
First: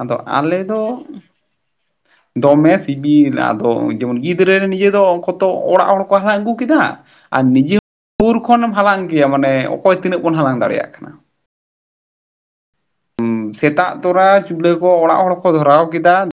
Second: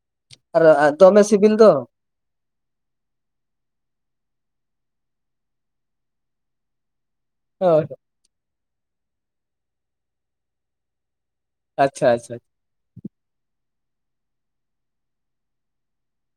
ᱟᱫᱚ ᱟᱞᱮ ᱫᱚ ᱟᱨ ᱫᱚᱢᱮ ᱥᱤᱵᱤᱞ ᱫᱚ ᱫᱚᱢᱮ ᱥᱤᱵᱤᱞ ᱟᱫᱚ ᱡᱮᱢᱚᱱ ᱜᱤᱫᱽᱨᱟᱹ ᱱᱤᱡᱮ ᱫᱚ ᱠᱚᱛᱚ ᱚᱲᱟᱜ ᱦᱚᱲ ᱠᱚ ᱦᱟᱞᱟᱝ ᱟᱹᱜᱩ ᱠᱮᱫᱟ ᱾ ᱟᱨ ᱱᱤᱡᱮ ᱦᱳᱭ ᱥᱳᱨ ᱠᱷᱚᱱ ᱮᱢ ᱦᱟᱞᱟᱝ ᱜᱮᱭᱟ ᱢᱟᱱᱮ ᱚᱠᱚᱭ ᱛᱤᱱᱟᱹᱜ ᱵᱚᱱ ᱦᱟᱞᱟᱝ ᱫᱟᱲᱮᱭᱟᱜ ᱠᱟᱱᱟ ᱾ ᱟᱪᱪᱷᱟ ᱟᱪᱪᱷᱟ ᱥᱮᱛᱟᱜ ᱛᱚᱨᱟ ᱪᱩᱞᱦᱟᱹ ᱠᱚ ᱚᱲᱟᱜ ᱦᱚᱲ ᱠᱚ ᱫᱷᱚᱨᱟᱣ ᱠᱮᱫᱟ ᱾